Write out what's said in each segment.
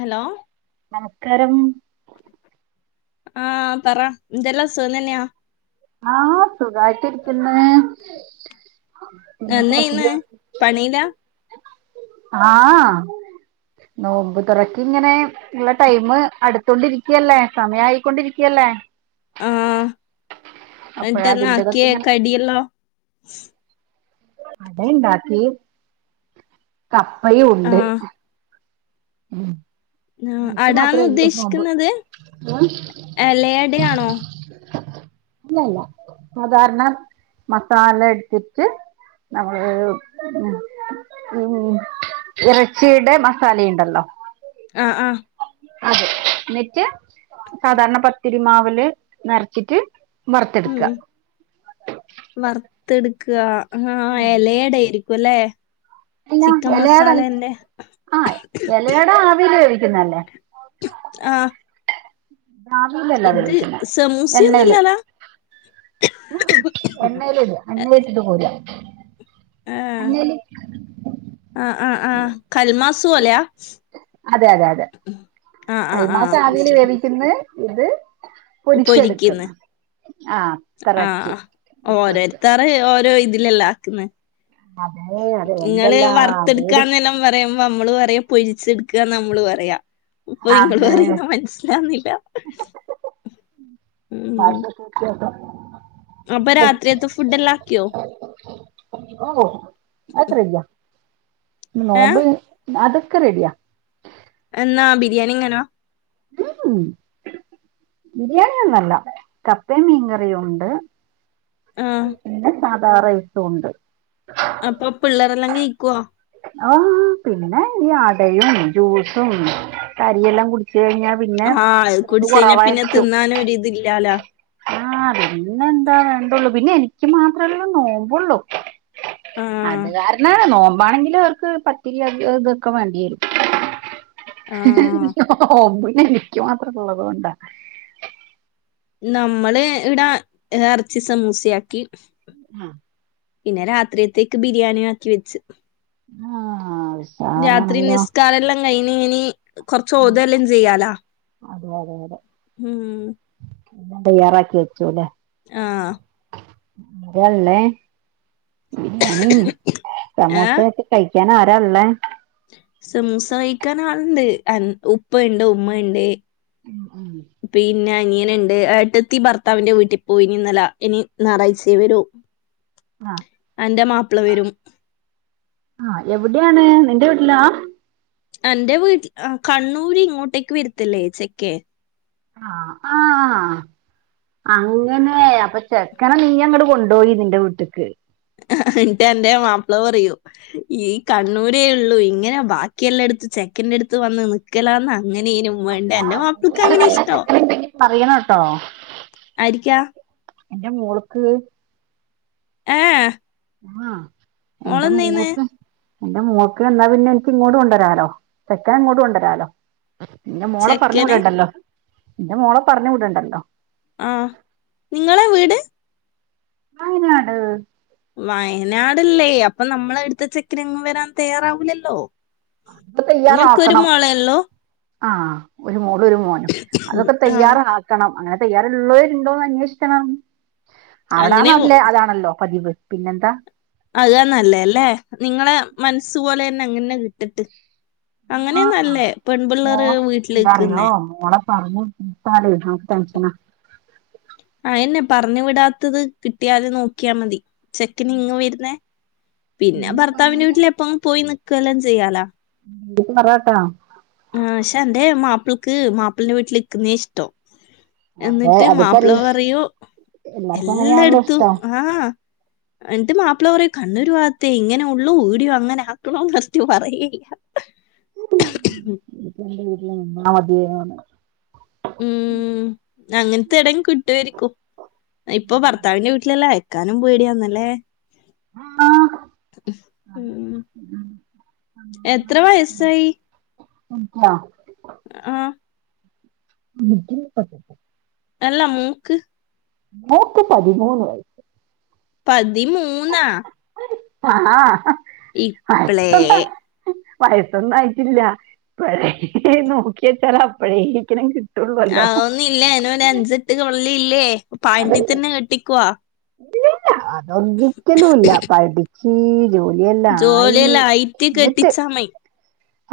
Hello നമസ്ക്കാരം ആഹ് പറ എന്തെല്ലാം സുഖം തെന്നെയാ? ആഹ് സുഖായിട്ട് ഇരിക്ക്‌ന്ന് പിന്നെ കൊർച്ച് ദിവ് ല ആഹ് നോമ്പ് തോറക്കിങ്ങനെ ഉള്ള ടൈംമ് അടുത്തൊണ്ടിരിക്കല്ലേ സമയായിക്കൊണ്ടിരിക്കല്ലേ ഏ ആഹ് അപ്പഴ എൻട്ടന്നാ അതിന്റെതൊക്കെ ആക്കേ ഇങ്ങനെ കടിയല്ലോ അട ഇണ്ടാക്കി, കപ്പയും ആ ഉണ്ട് ഹ് ആ, എനിക്ക് അടാന്ന് മാത്രള്ളു നോമ്പ് ഉദ്ദേശിക്കുന്നത് ഏഹ് ഇലയടയാണോ അല്ലല്ല സാധാരണ മസാല എട്ത്തിട്ട് നമ്മള് ഉം ഉം ഇറച്ചിയുടെ മസാലയുണ്ടല്ലോ ആഹ് ആഹ് അതെ ന്നിറ്റ് സാധാരണ പത്തിരിമാവ് ല് നെർച്ചിട്ട് വർത്തെട്ക്ക ത്ത്ട്ക്ക ഹേ ഹേ എലടെയിരിക്കും അല്ലേ അല്ല ചിക്കൻ എലെട മസാലേന്റെ ആഹ് എലെട ആവില് വെവിക്കുന്നല്ലേ ആഹ് ആവിയിലല്ല വെവിക്കുന്നെ എണ്ണേല് സമൂസയൊന്നുമില്ലല്ലോ ഉം എണ്ണേല് ഇടാ എണ്ണേല് ഇട്ടിട്ട് കോരാ എണ്ണേല് ആഹ് ആഹ് ആഹ് കൽമാസ് പോലെയാ അതെ അതെ അതെ ആ ആ ആ കൽമാസ് ആവില് മനസ്സിലായി വേവിക്ക്ന്ന് ഇത് പൊരിക്കുന്നു പൊരിച്ചെട്ക്ക്ന്ന് ആഹ് കറച്ചി വ്യത്യസ് ലൊ ഇതിലല്ല ആക്ക്ന്ന് അതെ അതെ ഇങ്ങള് എന്തെല്ലാം പേരും വറത്തെടുക്കാന്നെല്ലാം പറയും. അപ്പോ നമ്മള് പറയും പൊരിച്ചെടുക്കുകഎന്നാ നമ്മള് പറയാ. ഇപ്പൊ ഇങ്ങള് അതെ പറയുന്ന മനസിലാവുന്നില്ല. ഭാഷ [unintelligible] അപ്പൊ രാത്രിയത്തെ ഫുഡെല്ലാക്കിയോ? ഓഹ് അതൊക്കെ റെഡിയാ. പിന്നെ നോമ്പ് ഏഹ് അതൊക്കെ റെഡിയാ. എന്നാ ബിരിയാണിയെങ്ങനാ? [unintelligible] ബിരിയാണിയൊന്നുംല്ല. കപ്പയും മീൻകറിയും ഒണ്ട്. ആഹ് പിന്നെ സാധാറ [unintelligible] ഒണ്ട്. അപ്പൊ പിള്ളേരെല്ലാം കയിക്ക്വോ? ആഹ് പിന്നെ ഈ അടയും ജ്യൂസും [unintelligible] കൂടി ച്ച് കഴിഞ്ഞാ പിന്നെ ആഹ് അത് ചൂട് കുടിച്ച് കഴിഞ്ഞാ പിന്നെ കുറവായിരിക്കും. തിന്നാനൊരിതില്ലാലോ ആഹ പിന്നെ എന്താ വേണ്ടുള്ളു പിന്നെ എനിക്ക് മാത്രമല്ലേ നോമ്പുള്ളു ആഹ് അത് കാരണ നോമ്പ ആണെങ്കിലിൽ അവർക്ക് പത്തിരി ഇതൊക്കാൻ വേണ്ടി വരും ആഹ് ഒമ്പ എനിക്ക് മാത്രള്ളത് കൊൊണ്ടാ നമ്മള് ഇവിടാ ഇറച്ചി സമൂസയാക്കി മ്മ് പിന്നെ രാത്രിയത്തേക്ക് ബിരിയാണി ആക്കി വെച്ച് ആ അ രാത്രി നിസ്കാര എല്ലാം കഴഞ്ഞ ഇനി കൊറച്ച് ഓതല്ലും ചെയ്യാലാ അതെ ഉ എല്ല തയ്യാറാക്കി വെച്ചുല്ലെ ആ അരല്ലേ ബിരിയാണിയും സമോസ ഏഹ് ഒക്കെ കഴിക്ക ിക്കാന ആരല്ലേ സമൂസ കഴിക്കൻ ആളണ്ട് ഉപ്പ ഉണ്ട് ഉമ്മ ഉണ്ട് പിന്നെ അനിയന ഉണ്ട് ഏട്ട്ത്തി ഭർത്താവിന്റെ വീട്ടിൽ പോയിനി ഇന്നല ഇനി ഞായറാഴ്ച ഒരു ആ വരും ആ എവിടെയാണ് എടല അന്റെ വീട്ട കണ്ണൂര് ഇങ്ങോട്ടേക്ക് വരത്തില്ലേ ചേക്കേ ആഹ് ആഹ് അങ്ങനെ അപ്പൊ ചെക്കന നീ അങ്ങട് കൊണ്ടോയി നിന്റെ വീട്ട്ക്ക് എന്നിട്ട എന്റെ മാപ്പിള പറയൂ ഈ കണ്ണൂരേ ഉള്ളു ഇങ്ങനെ ബാക്കിയെല്ലാം എടുത്ത് ചെക്കൻ ടുത്ത് വന്ന് നിക്കലാന്ന് അങ്ങനെനും വേണ്ട എൻ്റെ മാപ്പിൾക്ക് അങ്ങനെ നും ഇഷ്ടം പറയണട്ടോ ആരിക്കാ എന്റെ മോള്ക്ക് ഏ എ ആഹ് എൻ്റെ മൂൾക്ക് എന്റെ മോക്ക് എന്നാ പിന്നെ എനിക്ക് ഇങ്ങോട്ട് കൊണ്ടരാലോ ചെക്കന ഇങ്ങട്ട് കൊണ്ടരാലോ ഇന്റെ മോളെ പറഞ്ഞു ചെക്കനെ വിടണ്ടല്ലോ ഇന്റെ മോളെ പറഞ്ഞു വിടണ്ടല്ലോ ആ നിങ്ങളെ വീട് വയനാട് വയനാടല്ലേ അപ്പൊ നമ്മൾ അടുത്ത ചക്കനങ്ങ് വരാൻ തയ്യാറാവൂല്ലല്ലോ അപ്പ തയ്യാറാക്കണം ആഹ് ഒരു മോളും ഒരു മോനും അതൊക്കെ ആ തയ്യാറാക്കണം അങ്ങനെ തയ്യാറുള്ളവരുണ്ടോന്ന് അന്വേഷിക്കണം അവിടാ അങ്ങനെ ഒ- നാട്ട്ല് അതാണല്ലോ പതിവ് പിന്നെന്താ മൻസ് പോലെ തന്നെ അങ്ങനെ ന്നെ കിട്ടട്ട് അങ്ങനയാ ആഹ് നല്ലേ പെൺപിള്ളേർ വീട്ടിൽ നിക്കുന്നേ [unintelligible] ടെൻഷന ന്നെ പറഞ്ഞു വിടാത്തത് കിട്ടിയാതെ നോക്കിയാൽ മതി ചെക്കന് ഇങ്ങ് വരുന്നേ പിന്നെ ഭർത്താവിന്റെ വീട്ടിൽ എപ്പോം പോയി നിക്കല്ലാം ചെയ്യാലാ [unintelligible] പറട്ടാ ആ ക്ഷ അന്റെ മാപ്പിൾക്ക് മാപ്പളന്റെ വീട്ടിൽ ക്കുന്നേ ഇഷ്ടം അതെ എന്നിട്ട് അതിപ്പോ മാപ്പിള പറയൂ എല്ലാർക്കും എല്ലാ അങ്ങനെയാണല്ലോ എടുത്തു ഇഷ്ടം ആഹ് എന്നിട്ട് മാപ്പിള പറയും കണ്ണൂരു വാഗത്തെ ഇങ്ങനെ ഉള്ളൂ ഈടിയു അങ്ങനെ ആക്കണോന്ന് ഫസ്റ്റ് പറയല്ല വീട്ടില് എന്റെ വീട്ടില് നിന്നാ മതിയേ പറഞ്ഞ് ഉം അങ്ങനത്തെ ഏടിം കിട്ടുവാരിക്കും ഇപ്പൊ ഭർത്താവിന്റെ വീട്ടിലല്ലെ ക്കാനും പേടിയാന്നല്ലേ ആഹ് ഊം എത്ര വയസായി ആ ഇനി ക്ക് [unintelligible] അല്ല മൂക്ക് മോക്ക് പതിമൂന്ന് വയസ്സ് പതിമൂന്നാ ആഹ് ഇപ്ളേ വയസൊന്നും ആയിട്ടില്ല ഇപ്പഴേ നോക്കിയെച്ചാല അപ്പഴേക്നും അതൊന്നും ഇല്ല അനെ ഒരു അഞ്ചെട്ട് കൊള്ളി ഇല്ലേ പാൻട്ടീ തന്നെ കെട്ടിക്കോ ഇല്ലില്ല അതൊരിക്കലും ഇല്ല പഠിച്ച് ജോ ജോലി യെല്ല ആയിറ്റ് കെട്ടിച്ചാമയി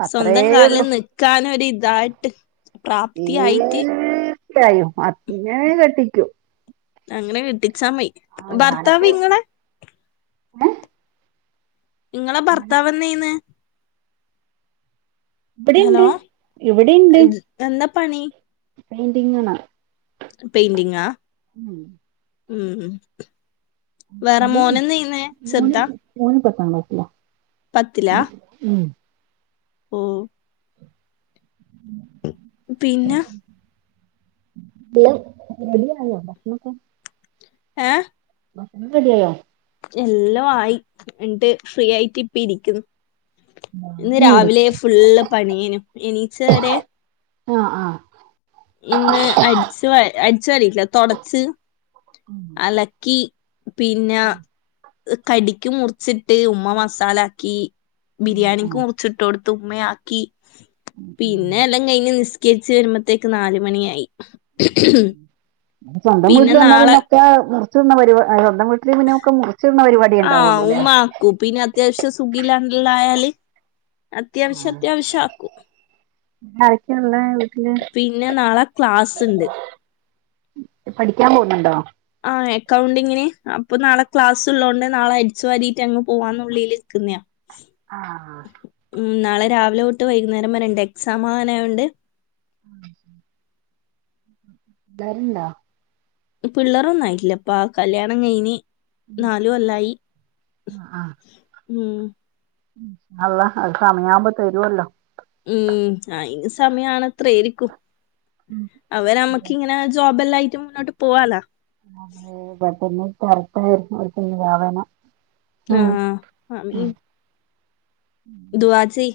അത്രേ സ്വന്തം കാലിൽ ഉള്ളൂ നിക്കാനൊരു ഇതായിട്ട് പ്രാപ്തി ആയിട്ട് തീർച്ചായും അങ്ങെനെ കെട്ടിക്കു അങ്ങനെ കെട്ടിച്ചാ മതി ഭർത്താവ് ഇങ്ങെളെ എ നിങ്ങളെ ഭർത്താവ്ന്തയിന്ന് ഇവിടെണ്ട് ഹലോ ഇവിടെണ്ട് എന്താ പണി പെയിന്റിങ്ങാ ണോ പെയിന്റിങ്ങാ ഉം ഉം വേറെ മോനെന്നേന്ന് ഊന ചെറുതാ പത്ത് ണ്ടിട്ടില്ല പത്തിലാ ഉ ഓ പിന്നെ ഹലോ റെഡി ആയോ ഏ റെഡി ആയോ എല്ലം ആയി എന്നിട്ട് ഫ്രീ ആയിട്ട് ഇപ്പ ഇരിക്കുന്നു ഇന്ന് ഞാന് വിളിക്ക രാവിലെ ഫുള്ളൂ പണിയനും എന്നീച്ചരെച്ചരെ ആ ആ ഇന്ന് അരിച്ച് അരിച്ചു വാരിയില്ല തൊടച്ചു അലക്കി പിന്നെ കടിക്ക് മുറിച്ചിട്ട് ഉമ്മ മസാലാക്കി ആഹ് ബിരിയാണിക്കു ആഹ് മുറിച്ചിട്ടു കൊടുത്തു ഉമ്മ ആക്കി പിന്നെ എല്ലാം കഴിഞ്ഞ് നിസ്കേരി ച്ചു വരുമ്പോത്തേക്ക് നാലു മണിയായി [unintelligible] സ്വന്തം വീട്ടിൽ വന്നാ പിന്നെ ഒക്കെ മുറിച്ചു തിന്ന പരിപാടി വീട്ടിൽ മുന്നക്കെ മുറിച്ചിന്നുന്ന പരിപാടി ആഹ് ഉണ്ടാവുള്ളൂ അല്ലേ ഇല്ലായാലെ അത്യാവശ്യം ആഹ് അത്യാവശ്യ ആക്കും ആരൊക്കെയുള്ളെ വീട്ടില് പിന്നെ നാളെ ക്ലാസ്സിണ്ട് പഠിക്കാൻ പോന്നുണ്ടോ ആ അക്കൗണ്ടിങ്ങിന് അപ്പൊ നാളെ ക്ലാസ് ഉള്ളോണ്ട് നാളെ അടിച്ചു വാ രീട്ടങ്ങ് പോവാന്നുള്ളിൽ നിക്കിന്നെയാ ആ അ ആ ഉം നാളെ രാവിലെ തൊട്ട് വൈകുന്നേരം വരെണ്ട് എക്സാം ആങ്ങനായണ്ട് തരേണ്ടോ പിള്ളേരൊന്നും ആയില്ലപ്പാ ആ കല്യാണം കഴിഞ്ഞ് നാലു കൊല്ലായി ആഹ് ആഹ് ഉം അള്ളാ അത് സമയാമ്പോ തരുവല്ലോ. ഉം അയിനു സമയാണത്രെ [unintelligible] ഉം അവര് അതെ നമ്മുക്കിങ്ങനെ ജോബെല്ലായിട്ട് മുന്നോട്ട് പോവാലൊ. [unintelligible] ഉം ആഹ് ഉം ആമീൻ ദുആ ചെയ്യ്.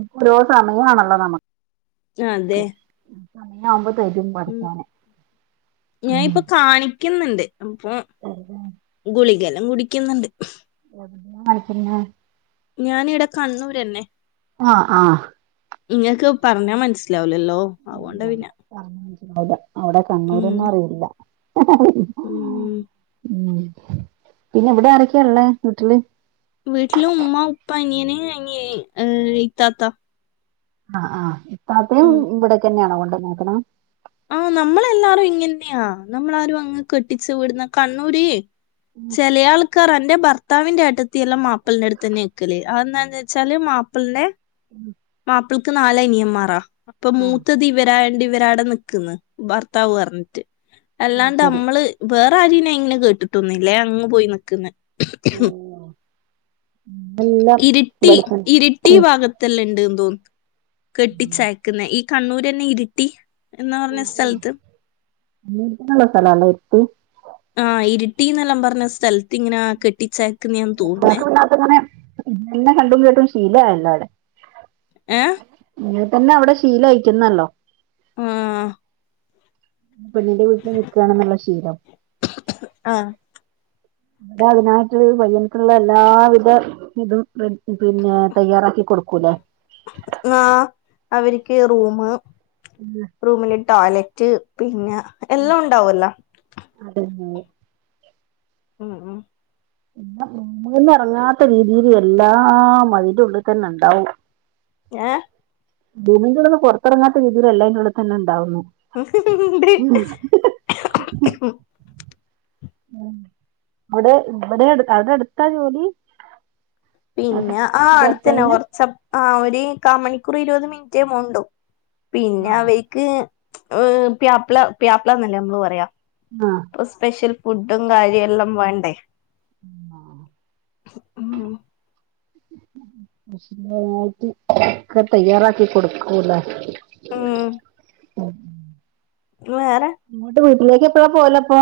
എത്രോ സമയാണല്ലോ നമുക്ക്. അതെ. സമയ ആവുമ്പോത്തരും ഉം പടച്ചോന് ഞാൻ മ് ഇപ്പൊ കാണിക്കുന്നുണ്ട് അപ്പൊ ഗുളികെല്ലാം കുടിക്കുന്നുണ്ട്. എവിടുന്നാ വാങ്ങിക്കുന്നേ? ഞാനീയിടെ കണ്ണൂരെന്നെ ആഹ് ആഹ് ഇങ്ങക്ക് പർഞ്ഞാ മൻസ്സിലാവ് ലല്ലോ അതുകൊണ്ടാ പിന്നെ അതെ അവിടെ ഉം കണ്ണൂരെന്നെ അറിയില്ല ഉം ഉം പിന്നെ ഇവിടെ ആരൊക്കെള്ളേ വീട്ടില് വീട്ടിലുമ്മ ഉപ്പ അനിയന് അനിയേയ് എഹ് ഇത്താത്ത ആഹ് ആഹ് ഇത്താത്തയും ഉം ഇവിടെത്ത ന്നെയാണോ കൊണ്ടെ നോക്കണെ ആഹ് നമ്മളെല്ലാരും ഇങ്ങന്നെയാ നമ്മളാരും അങ്ങ് കെട്ടിച്ചു വീടുന്ന കണ്ണൂര് ചെലെ ആൾക്കാർ എന്റെ ഭർ ത്താവിന്റെ ഏട്ടത്തി എല്ലാം മാപ്പൾന്റെ അടുത്ത് തന്നെ ഇക്കല് അഎന്നാന്ന് വെച്ചാല് മാപ്പിളിനെ മാപ്പിൾക്ക് നാലനിയൻ മാറാ അപ്പൊ ആഹ് മൂത്തതിവരായാണ്ടി ഇവരാവടെ നിക്കുന്നെ ഭർത്താവ് പറഞ്ഞിട്ട് അത് അല്ലാണ്ട് ശരി നമ്മള് വേ പ്പ ആരിനെ എങ്ങനെ കേട്ടിട്ടൊന്നുംല്ല ഏഹ് അങ് പോയി നിക്ക്ന്ന് എല്ലാം ഇരിട്ടി ഇവിടെത്തന്നെ ഇരിട്ടി ഉം ഭാഗത്തല്ലൺ ണ്ട് തോന്ന് കെട്ടിച്ചയക്കുന്ന ഈ കണ്ണൂരന്നെ ഇരിട്ടി എന്നാ പറഞ്ഞ സ്ഥലത്ത് നിൽക്കാനുള്ള സ്ഥലാല്ലേ എരുത്ത് ആഹ് ഇരി ട്ടീന്നെല്ലാം പർഞ്ഞ സ്ഥലത്ത് ഇങ്ങനെ കെട്ടിച്ച [unintelligible] കണ്ടും കേട്ടും ശീലയല്ലോ അവിടെ ഏഹ് പിന്നെ അവിടെ ശീല അഴിക്കുന്നല്ലോ ആഹ് പെണ്ണിന്റെ വീട്ടിൽ നിക്കയാണെന്നുള്ള ശീലം ആഹ് അടെ അയ്നായിട്ട് പയ്യനക്ള്ള എല്ലാവിധ ഇതും പിന്നെ തയ്യാറാക്കി കൊടുക്കൂലെ ന്നാ അവർക്ക് റൂമ് റൂമില് ടോയ്ലറ്റ് പിന്നെ എല്ലാം ഉണ്ടാവല്ലോ അത് തന്നേ ഉം ഉം [unintelligible] ഇറങ്ങാത്ത വീടുകളിൽ എല്ലാം അതിന്റെ ഉള്ളിൽ തന്നെ ഉണ്ടാവും ഏ റൂമിന്റെ ഉള്ളീന്ന് പുറത്തിറങ്ങാത്ത രീതിയിൽ എല്ലാം അതിന്റെ ഉള്ളിൽ തന്നേ ഉണ്ടാവൂന്ന് ഉണ്ട് ഉം ഇവിടെ ഇവിടെ അടു അവിടെ അടുത്താ ജോലി പിന്നെ ആ അടുത്ത് തന്നെയാ ഭർത്താവിന് കൊറച്ച ആ ഒരു കാൽ മണി [unintelligible] ഒരു മിനിറ്റേ മുണ്ടു ആ പിന്നെ അവയ്ക്ക് ഏ പ്യാപ്ല പ്യാപ്ലന്നല്ലേ നമ്മള് പറയുക ഇപ്പൊ സ്പെഷ്യൽ ഫുഡും കാര്യം എല്ലാം വേണ്ടേ ആഹ് ഉം സ്പെഷ്യലായിട്ട് ഒക്കെ തയ്യാറാക്കി കൊടുക്കൂലേ ഉം ആഹ വേറെ ഇല്ലേക്ക് എപ്പഴാ പോലപ്പോ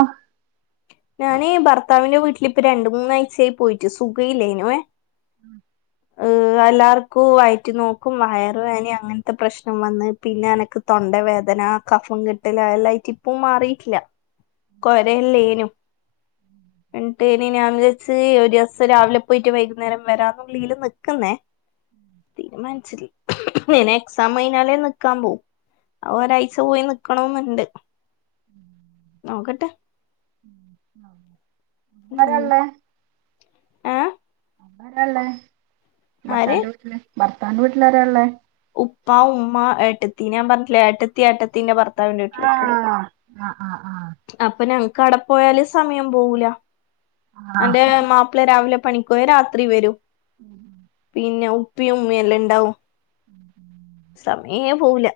ഞാനെ ഭർത്താവിന്റെ വീട്ടിലിപ്പ രണ്ട മൂന്നാഴ്ചയായി പോയിട്ട് സുഖ ഇല്ലേനുവേ ഉം എല്ലാവർക്കും വയറ്റി നോക്കും വയറ് വേന അങ്ങനത്തെ പ്രശ്നം വന്ന് പിന്നെ എനക്ക് തൊണ്ട വേദന പി ആ കഫം കിട്ടല എല്ലായിട്ട് ഇപ്പ മാറിട്ടില്ല കൊരയല്ലേനും ഉം എന്നിട്ട് ഇനി വിചരിച് ഒരു ദിവസം രാവിലെ പോയിട്ട് വൈകുന്നേരം വരാന്ന് വിള്ളീൽ നിൽക്കുന്നേ തീരുമാനിച്ചില്ലേ ഇനെ എക്സാം കഴഞ്ഞാലേ നിക്കാൻ പോവും ഒരാഴ്ച പോയി നിക്കണന്നുണ്ട് നോക്കട്ടെ ഉ ആഹ ഉ ഏ അരാള്ളേ ആര് ഭർത്താന്റെ വീട്ടില് ഭർത്താന്റെ വീട്ടില അരാ ഉള്ളേ ഉപ്പ ഉമ്മ ഏട്ടത്തി ഞാൻ പറഞ്ഞട്ടില്ല ഏത്തി ആട്ടത്തിന്റെ ഭർ ആഹ ആഹ ആഹ് ആഹ കട പോയല് സമയം പോകൂല ആ അന്റെ മാപ്പിളെ രാവിലെ പണിക്ക് പോയ രാത്രി വരൂ പിന്നെ ഉപ്പയും ഉമ്മയും എല്ലാം ഉണ്ടാവും ഉം ഉം സമയേ പോവൂല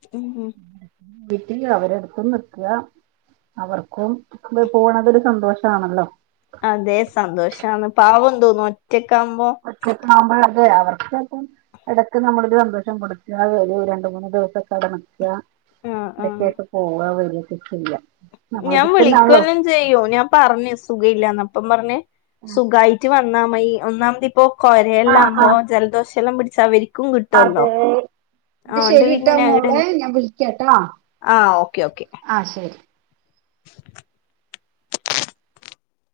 ഉം, ഉം. വീട്ടില് അവരെടുത്തന്ന് നിക്കുക അവർക്കും പോണതില് സന്തോഷമാണല്ലോ അതെ സന്തോഷന്ന് പാവം തോന്നുന്നു ഒറ്റക്ക ആവുമ്പോ ഒറ്റക്കാവുമ്പോ അതെ അവർക്ക് അപ്പം ഇടക്ക് നമ്മളൊരു സന്തോഷം കൊടുക്കുക വല ഒരു രണ്ട മൂന്ന്ു ദിവസം കട നക്കുക ആ ഇടക്ക ആ ഒക്കെ പോവുക വല ചെയല്ല ഞാൻ വിളിക്കുവ എല്ലാം ചെയ്യോ ഞാൻ പറഞ്ഞു സുഖ ഇല്ലാന്ന് അപ്പം പറഞ്ഞഞ് സുഖായിട്ട് വന്നാ മതി ഒന്നാമതി ഇപ്പോൊ കൊരയെല്ലാം ആഹ് ആകുമ്പോ ആഹ് ജലദോഷം എെല്ലാം പിടിച്ചാരിക്ക അതെ എന്ന പിന്നെ ശരിട്ടാ ഞാൻ മോളെ ഇടന്നെ ഞാൻ വിളിക്കാട്ടാ ആഹ് ഓക്കെ ഓക്കെ ആഹ ശരി [inaudible]